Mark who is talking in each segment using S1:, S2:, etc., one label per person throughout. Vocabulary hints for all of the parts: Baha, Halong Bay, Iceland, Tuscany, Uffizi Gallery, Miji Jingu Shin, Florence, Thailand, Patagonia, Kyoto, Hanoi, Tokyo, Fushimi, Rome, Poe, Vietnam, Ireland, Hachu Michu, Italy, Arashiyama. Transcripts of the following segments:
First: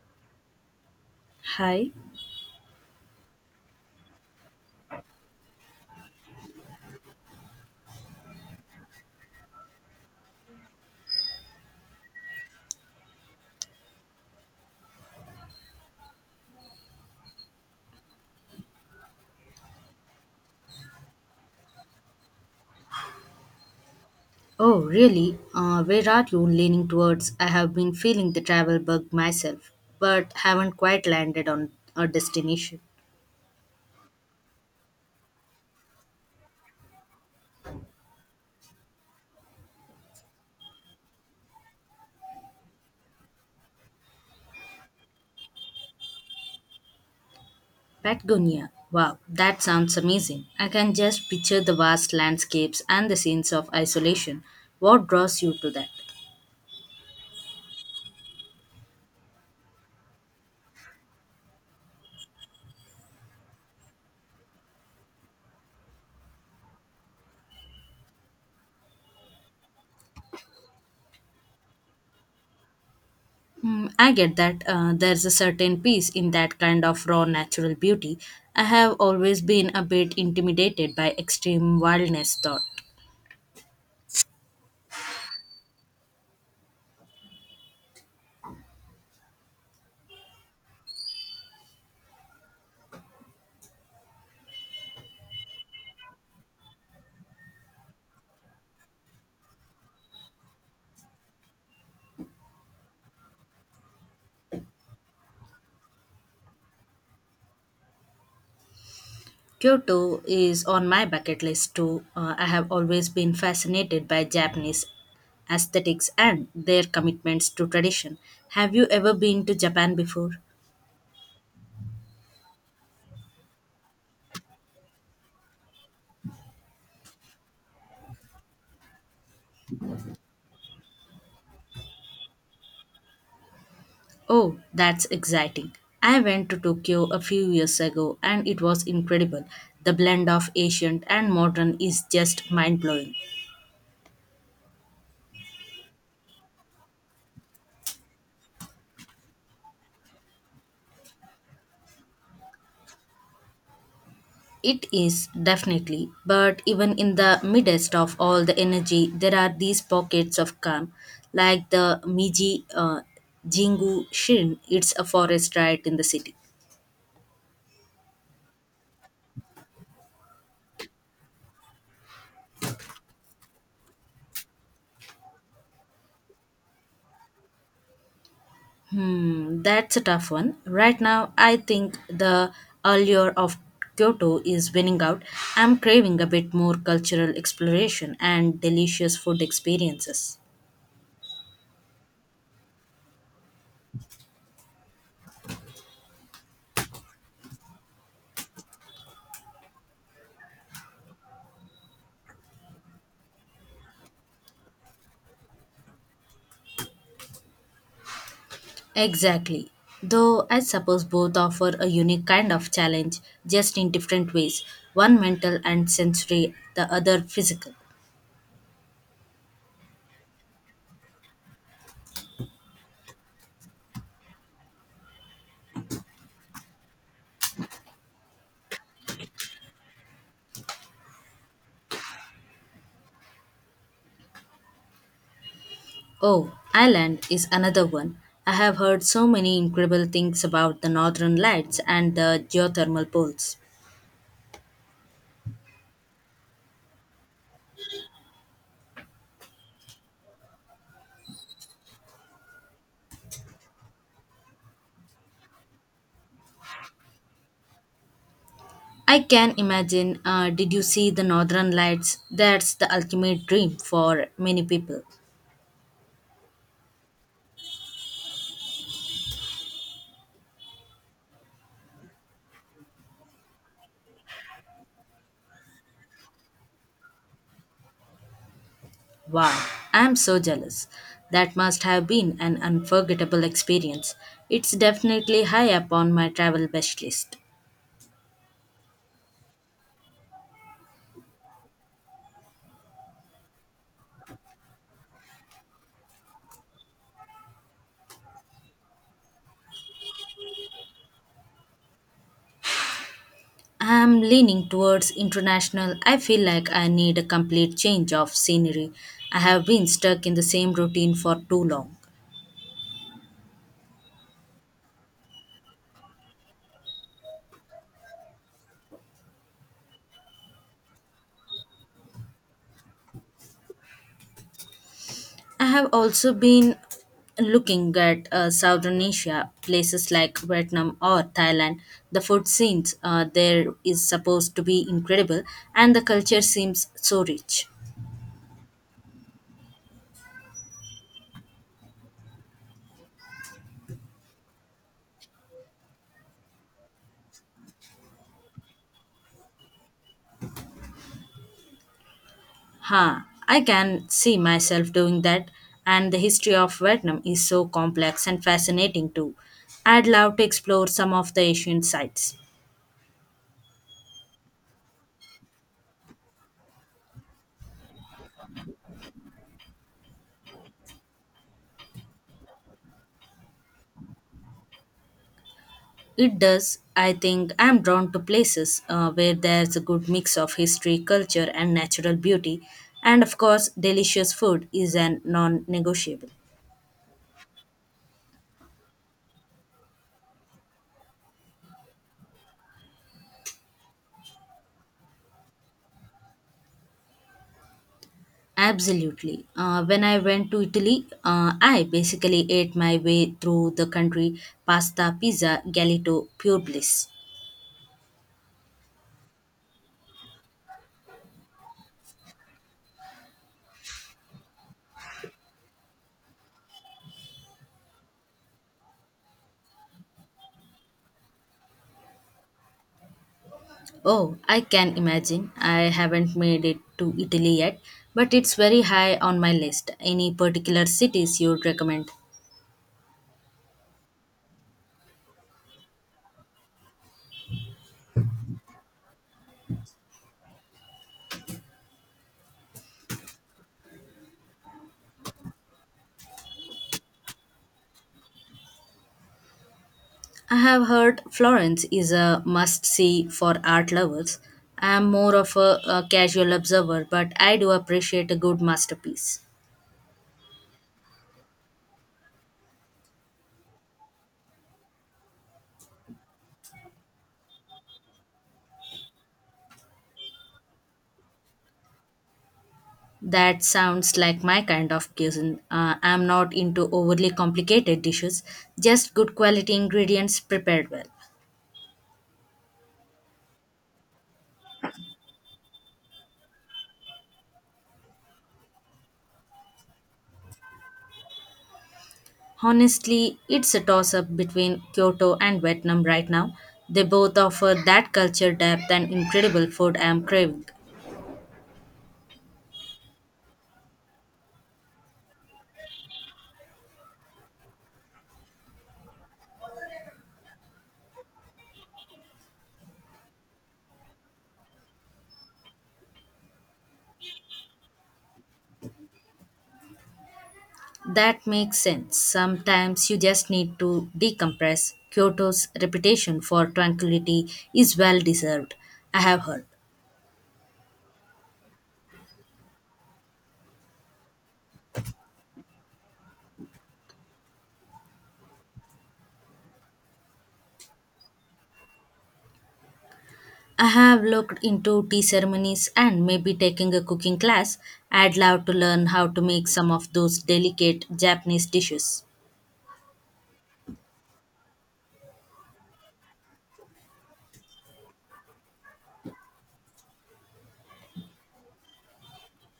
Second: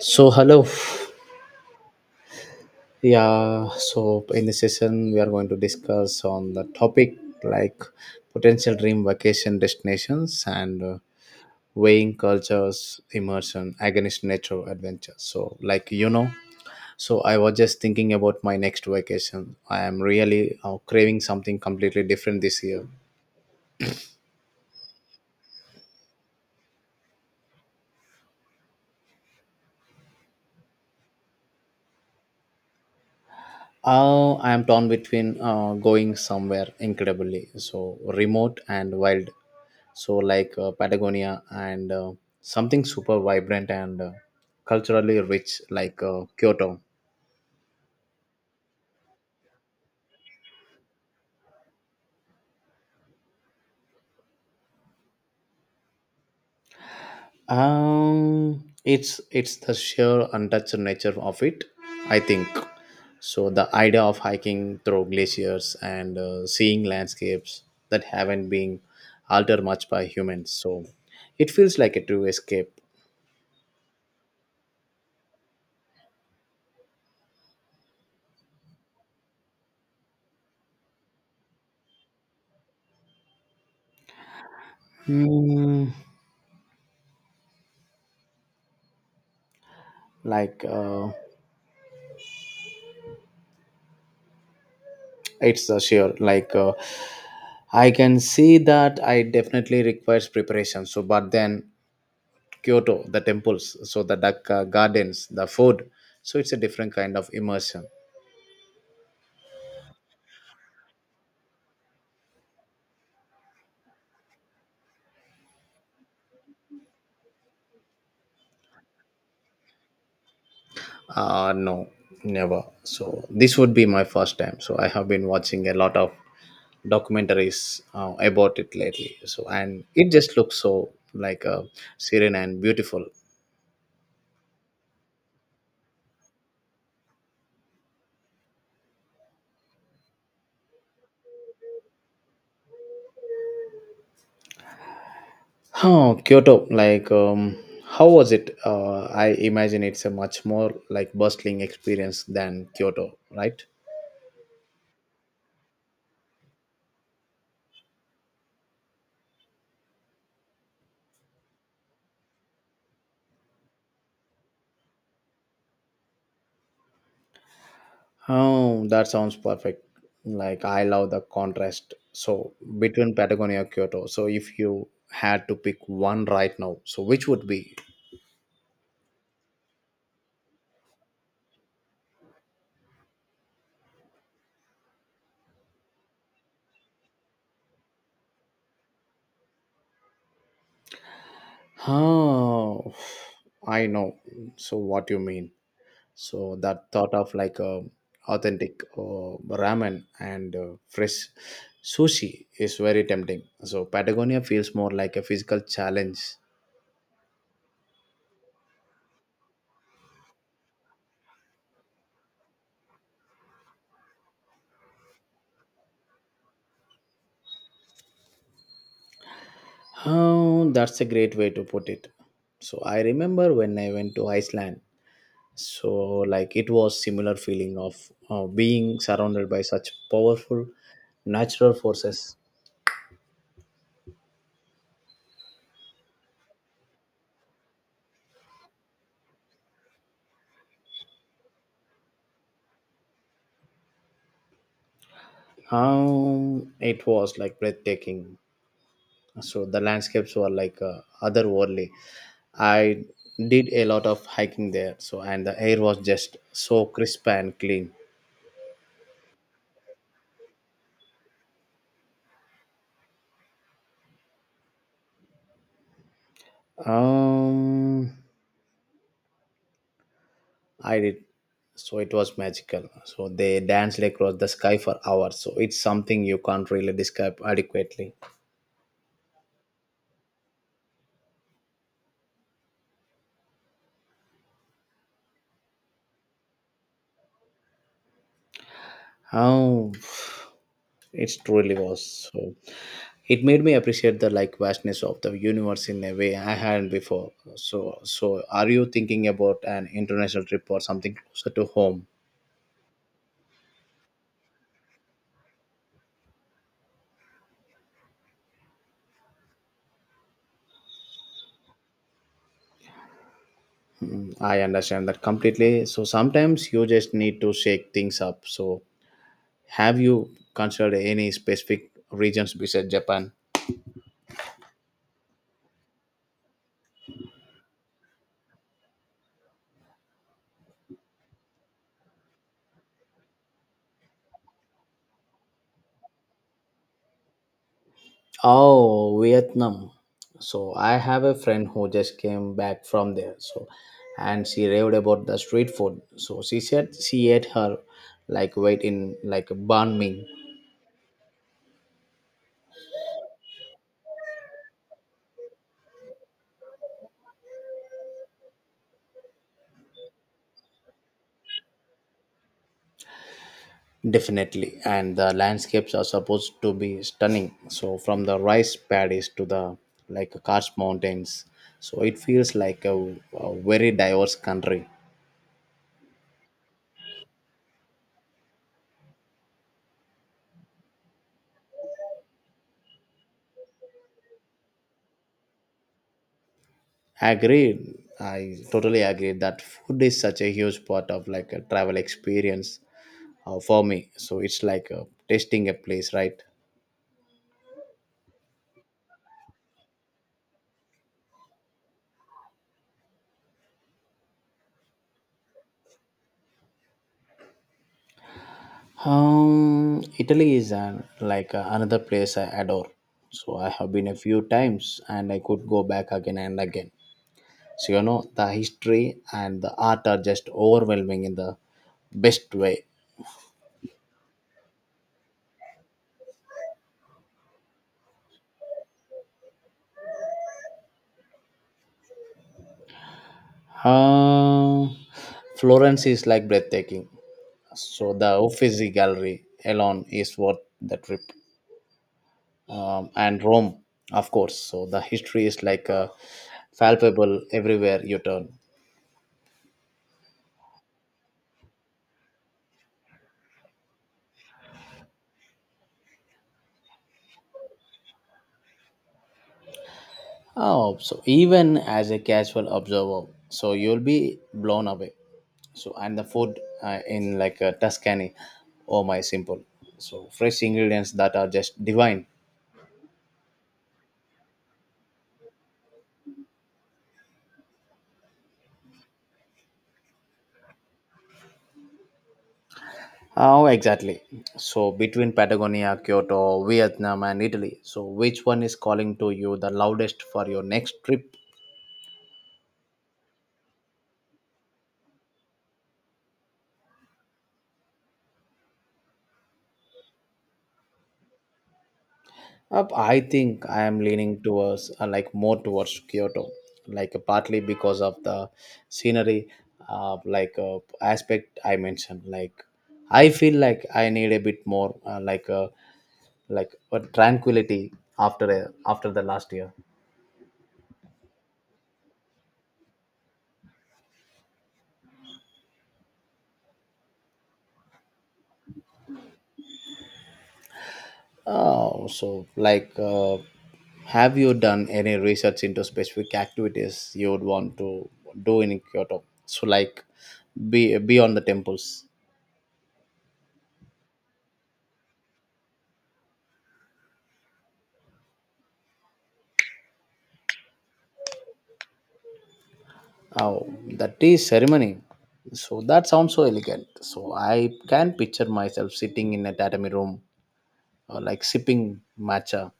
S1: So hello,
S2: Hi.
S1: yeah. So in this session, we are going to discuss on the topic like potential dream vacation destinations and weighing cultures, immersion against nature adventure. So so I was just thinking about my next vacation. I am really craving something completely different this year.
S2: Oh, really? Where are you leaning towards? I have been feeling the travel bug myself, but haven't quite landed on a destination.
S1: I am torn between going somewhere incredibly so remote and wild, so like Patagonia, and something super vibrant and culturally rich like Kyoto.
S2: Patagonia. Wow, that sounds amazing. I can just picture the vast landscapes and the scenes of isolation. What draws you to that?
S1: It's the sheer untouched nature of it, I think. So the idea of hiking through glaciers and seeing landscapes that haven't been altered much by humans, so it feels like a true escape.
S2: Mm, I get that. There's a certain peace in that kind of raw natural beauty. I have always been a bit intimidated by extreme wildness, thought.
S1: Hmm. Like it's a sure like I can see that I definitely requires preparation, so but then Kyoto, the temples, so the duck gardens, the food, so it's a different kind of immersion.
S2: Kyoto is on my bucket list too. I have always been fascinated by Japanese aesthetics and their commitments to tradition. Have you ever been to Japan before?
S1: No, never, so this would be my first time, so I have been watching a lot of documentaries about it lately, so and it just looks so like serene and beautiful.
S2: Oh, that's exciting. I went to Tokyo a few years ago and it was incredible. The blend of ancient and modern is just mind blowing.
S1: Oh, Kyoto, how was it? I imagine it's a much more like bustling experience than Kyoto, right?
S2: It is definitely, but even in the midst of all the energy, there are these pockets of calm, like the Miji Jingu Shin. It's a forest right in the city.
S1: Oh, that sounds perfect. Like, I love the contrast. So, between Patagonia and Kyoto. So, if you had to pick one right now, so which would be?
S2: Hmm, that's a tough one. Right now, I think the allure of Kyoto is winning out. I'm craving a bit more cultural exploration and delicious food experiences.
S1: Oh, I know. So, what you mean? So that thought of like a authentic ramen and fresh sushi is very tempting, so Patagonia feels more like a physical challenge.
S2: Exactly. Though I suppose both offer a unique kind of challenge, just in different ways. One mental and sensory, the other physical.
S1: Oh, that's a great way to put it. So I remember when I went to Iceland, so like it was similar feeling of being surrounded by such powerful natural forces.
S2: Oh, Ireland is another one. I have heard so many incredible things about the northern lights and the geothermal pools.
S1: How it was like breathtaking, so the landscapes were like otherworldly. I did a lot of hiking there, so and the air was just so crisp and clean.
S2: I can imagine. Did you see the northern lights? That's the ultimate dream for many people.
S1: um I did, so it was magical, so they danced across the sky for hours, so it's something you can't really describe adequately.
S2: Wow, I'm so jealous. That must have been an unforgettable experience. It's definitely high up on my travel wish list.
S1: How it truly was, so it made me appreciate the like vastness of the universe in a way I hadn't before. So so are you thinking about an international trip or something closer to home?
S2: I'm leaning towards international. I feel like I need a complete change of scenery. I have been stuck in the same routine for too long.
S1: I understand that completely, so sometimes you just need to shake things up, so have you considered any specific regions besides Japan?
S2: I have also been looking at southern asia places like vietnam or thailand. The food scenes there is supposed to be incredible, and the culture seems so rich.
S1: Oh, Vietnam. So I have a friend who just came back from there, so and she raved about the street food, so she said she ate her like weight in like banh mi.
S2: Huh, I can see myself doing that, and the history of Vietnam is so complex and fascinating too. I'd love to explore some of the Asian sites.
S1: Definitely, and the landscapes are supposed to be stunning. So from the rice paddies to the like Karst mountains, so it feels like a very diverse country.
S2: It does. I think I'm drawn to places where there's a good mix of history, culture, and natural beauty, and of course, delicious food is a non negotiable.
S1: Agreed. I totally agree that food is such a huge part of like a travel experience for me. So it's like tasting a place, right?
S2: Absolutely. When I went to Italy, I basically ate my way through the country pasta, pizza, galito, pure bliss.
S1: Italy is an, like another place I adore. So I have been a few times, and I could go back again and again. So you know the history and the art are just overwhelming in the best way.
S2: Oh, I can imagine. I haven't made it to Italy yet, but it's very high on my list. Any particular cities you'd recommend?
S1: Uh, Florence is like breathtaking. So the Uffizi Gallery alone is worth the trip. And Rome, of course. So the history is like palpable everywhere you turn.
S2: I have heard Florence is a must see for art lovers. I'm more of a casual observer, but I do appreciate a good masterpiece.
S1: Oh, so even as a casual observer, so you'll be blown away. So and the food in like Tuscany, oh my, simple, so fresh ingredients that are just divine.
S2: That sounds like my kind of cuisine. I'm not into overly complicated dishes, just good quality ingredients prepared well.
S1: Oh exactly, so between Patagonia, Kyoto, Vietnam and Italy, so which one is calling to you the loudest for your next trip?
S2: Honestly, it's a toss up between Kyoto and Vietnam right now. They both offer that culture depth and incredible food I am craving.
S1: Up, I think I am leaning towards like more towards Kyoto, like partly because of the scenery like aspect I mentioned, like I feel like I need a bit more like a tranquility after after the last year.
S2: That makes sense. Sometimes you just need to decompress. Kyoto's reputation for tranquility is well deserved, I have heard.
S1: Oh, so have you done any research into specific activities you would want to do in Kyoto? So like, be beyond the temples.
S2: I have looked into tea ceremonies and maybe taking a cooking class. I'd love to learn how to make some of those delicate Japanese dishes.
S1: Oh, the tea ceremony. So that sounds so elegant. So I can picture myself sitting in a tatami room, like sipping matcha.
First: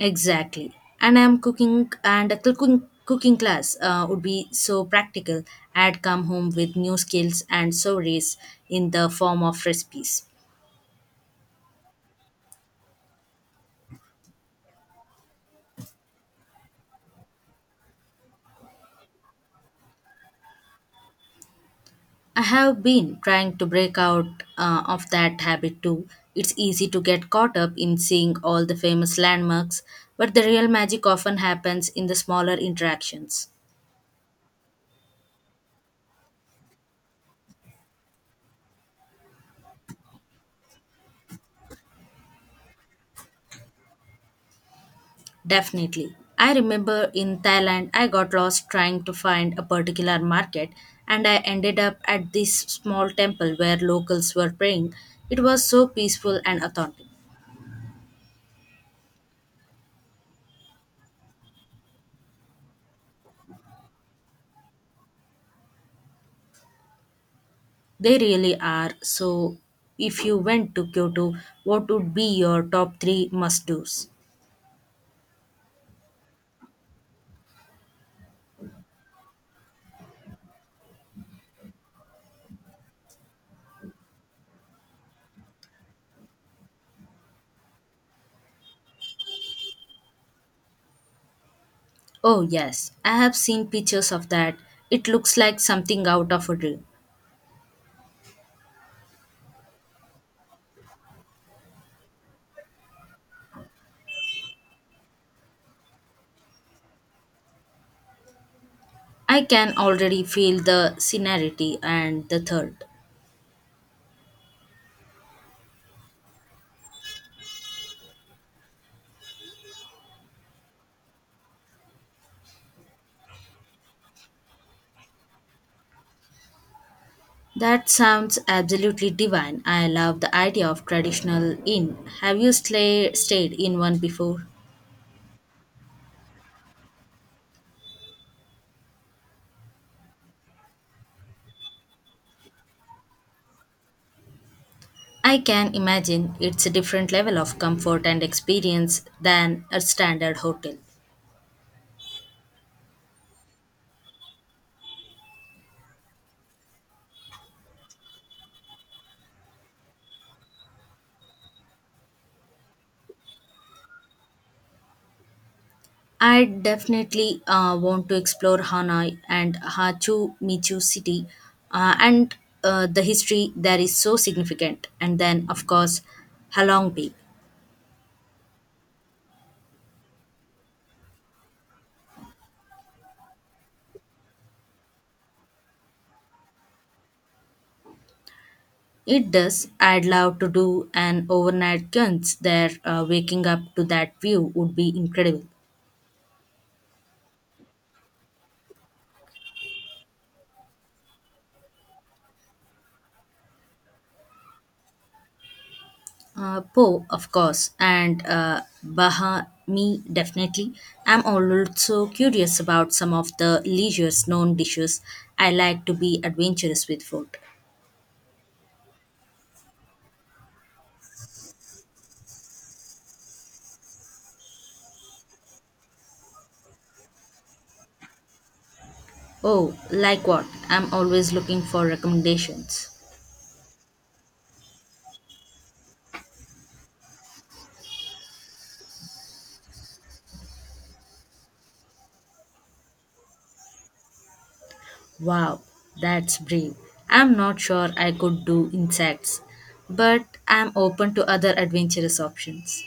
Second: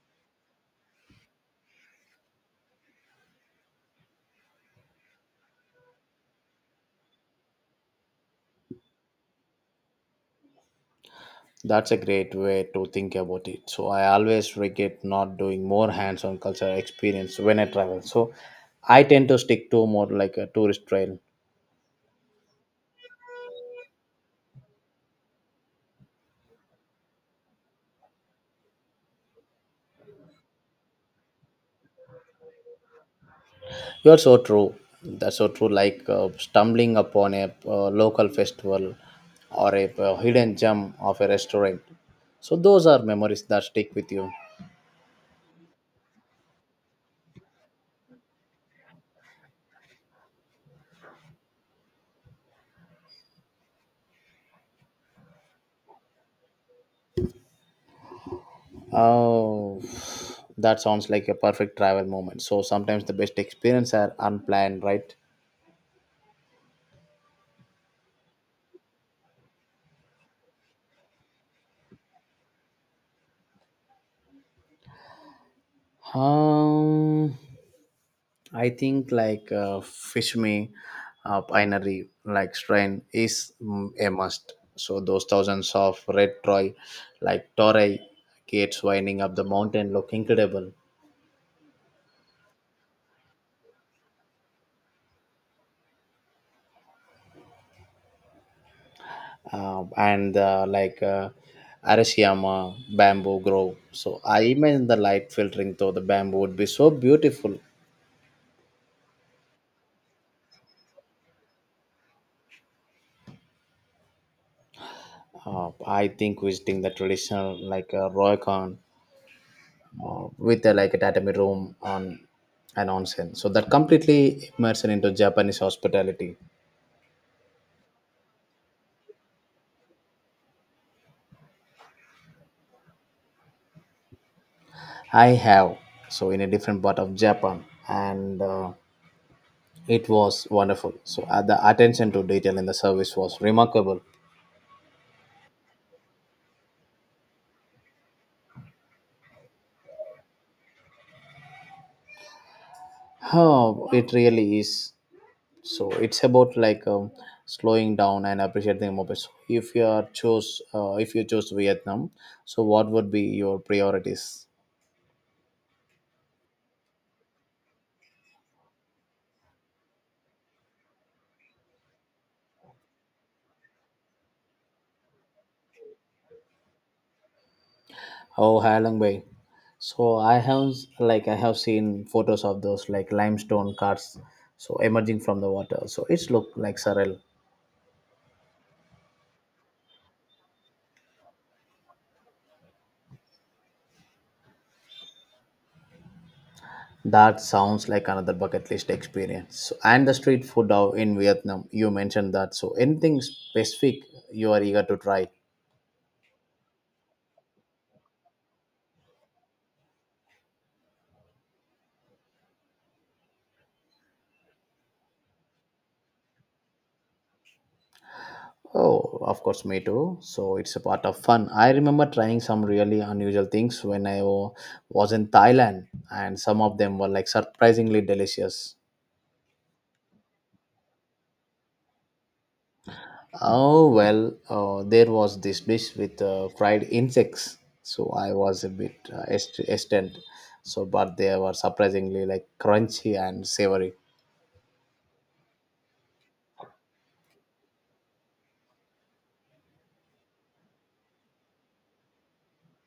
S2: Exactly. And I'm cooking, and a cooking class would be so practical. I'd come home with new skills and stories in the form of recipes.
S1: That's a great way to think about it. So I always regret not doing more hands-on cultural experience when I travel. So I tend to stick to more like a tourist trail.
S2: I have been trying to break out of that habit too. It's easy to get caught up in seeing all the famous landmarks, but the real magic often happens in the smaller interactions.
S1: You're so true. That's so true. Like stumbling upon a local festival or a hidden gem of a restaurant. So those are memories that stick with you.
S2: Definitely. I remember in Thailand, I got lost trying to find a particular market and I ended up at this small temple where locals were praying. It was so peaceful and authentic.
S1: Oh, that sounds like a perfect travel moment. So sometimes the best experience are unplanned, right?
S2: They really are. So, if you went to Kyoto, what would be your top three must do's?
S1: Um, I think like Fishme Pinery like strain is a must. So those thousands of red troy like toray gates winding up the mountain look incredible.
S2: Oh, yes, I have seen pictures of that. It looks like something out of a dream.
S1: And like Arashiyama bamboo grove. So I imagine the light filtering through the bamboo would be so beautiful.
S2: I can already feel the scenery and the third.
S1: I think visiting the traditional like Roycon with a, like a tatami room on an onsen. So that completely immersion into Japanese hospitality.
S2: That sounds absolutely divine. I love the idea of traditional inn. Have you stayed in one before?
S1: I have, so in a different part of Japan, and it was wonderful. So the attention to detail in the service was remarkable.
S2: I can imagine it's a different level of comfort and experience than a standard hotel.
S1: Oh, it really is. So it's about like slowing down and appreciating the moment. So if you are choose, if you choose Vietnam, so what would be your priorities?
S2: I definitely want to explore Hanoi and Hachu Michu city and the history there is so significant. And then, of course, Halong Bay.
S1: Oh, Halong Bay. So I have like I have seen photos of those like limestone cars so emerging from the water. So it's look like surreal.
S2: It does. I'd love to do an overnight cleanse there. Waking up to that view would be incredible.
S1: That sounds like another bucket list experience. So, and the street food out in Vietnam, you mentioned that. So anything specific you are eager to try?
S2: Poe, of course, and Baha, me definitely. I'm also curious about some of the leisure's known dishes. I like to be adventurous with food.
S1: Oh, of course, me too. So it's a part of fun. I remember trying some really unusual things when was in Thailand, and some of them were like surprisingly delicious.
S2: Oh, like what? I'm always looking for recommendations.
S1: Oh well, there was this dish with fried insects, so I was a bit extent. So, but they were surprisingly like crunchy and savory.
S2: Wow, that's brave. I'm not sure I could do insects, but I'm open to other adventurous options.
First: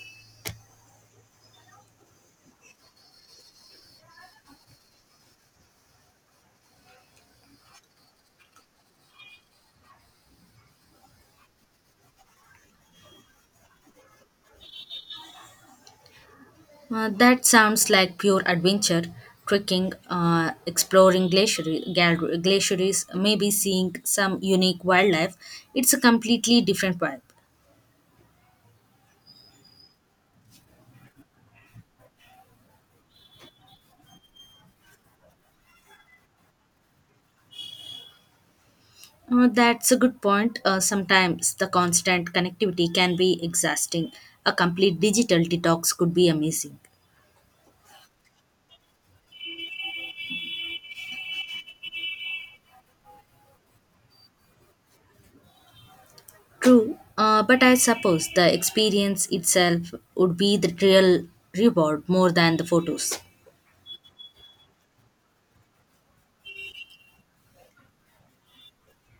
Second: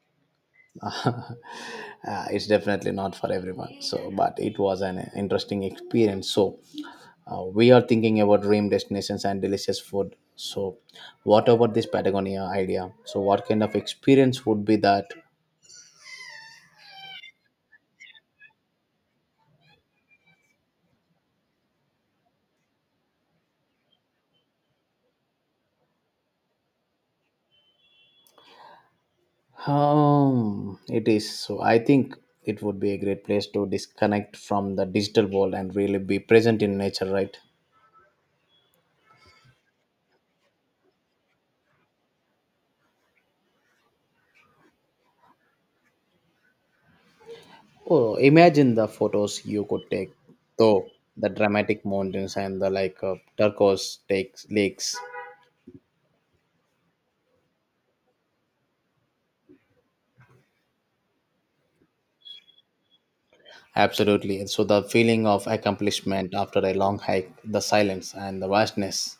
S1: It's definitely not for everyone. So, but it was an interesting experience. So, we are thinking about dream destinations and delicious food. So, what about this Patagonia idea? So, what kind of experience would be that?
S2: That sounds like pure adventure, trekking, exploring glacier, glaciers, maybe seeing some unique wildlife. It's a completely different vibe.
S1: It is. So I think it would be a great place to disconnect from the digital world and really be present in nature, right?
S2: That's a good point. Sometimes the constant connectivity can be exhausting. A complete digital detox could be amazing.
S1: Oh, imagine the photos you could take, though the dramatic mountains and the like turquoise takes lakes.
S2: True, but I suppose the experience itself would be the real reward more than the photos.
S1: Absolutely. And so the feeling of accomplishment after a long hike, the silence and the vastness.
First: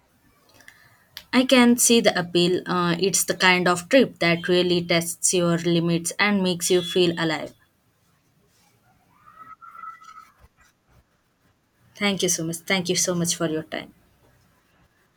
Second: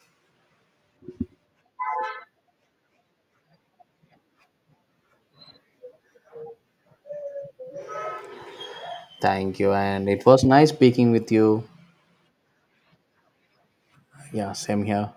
S2: I can see the appeal. It's the kind of trip that really tests your limits and makes you feel alive.
S1: Thank you, and it was nice speaking with you.
S2: Thank you so much. Thank you so much for your time.
S1: Yeah, same here.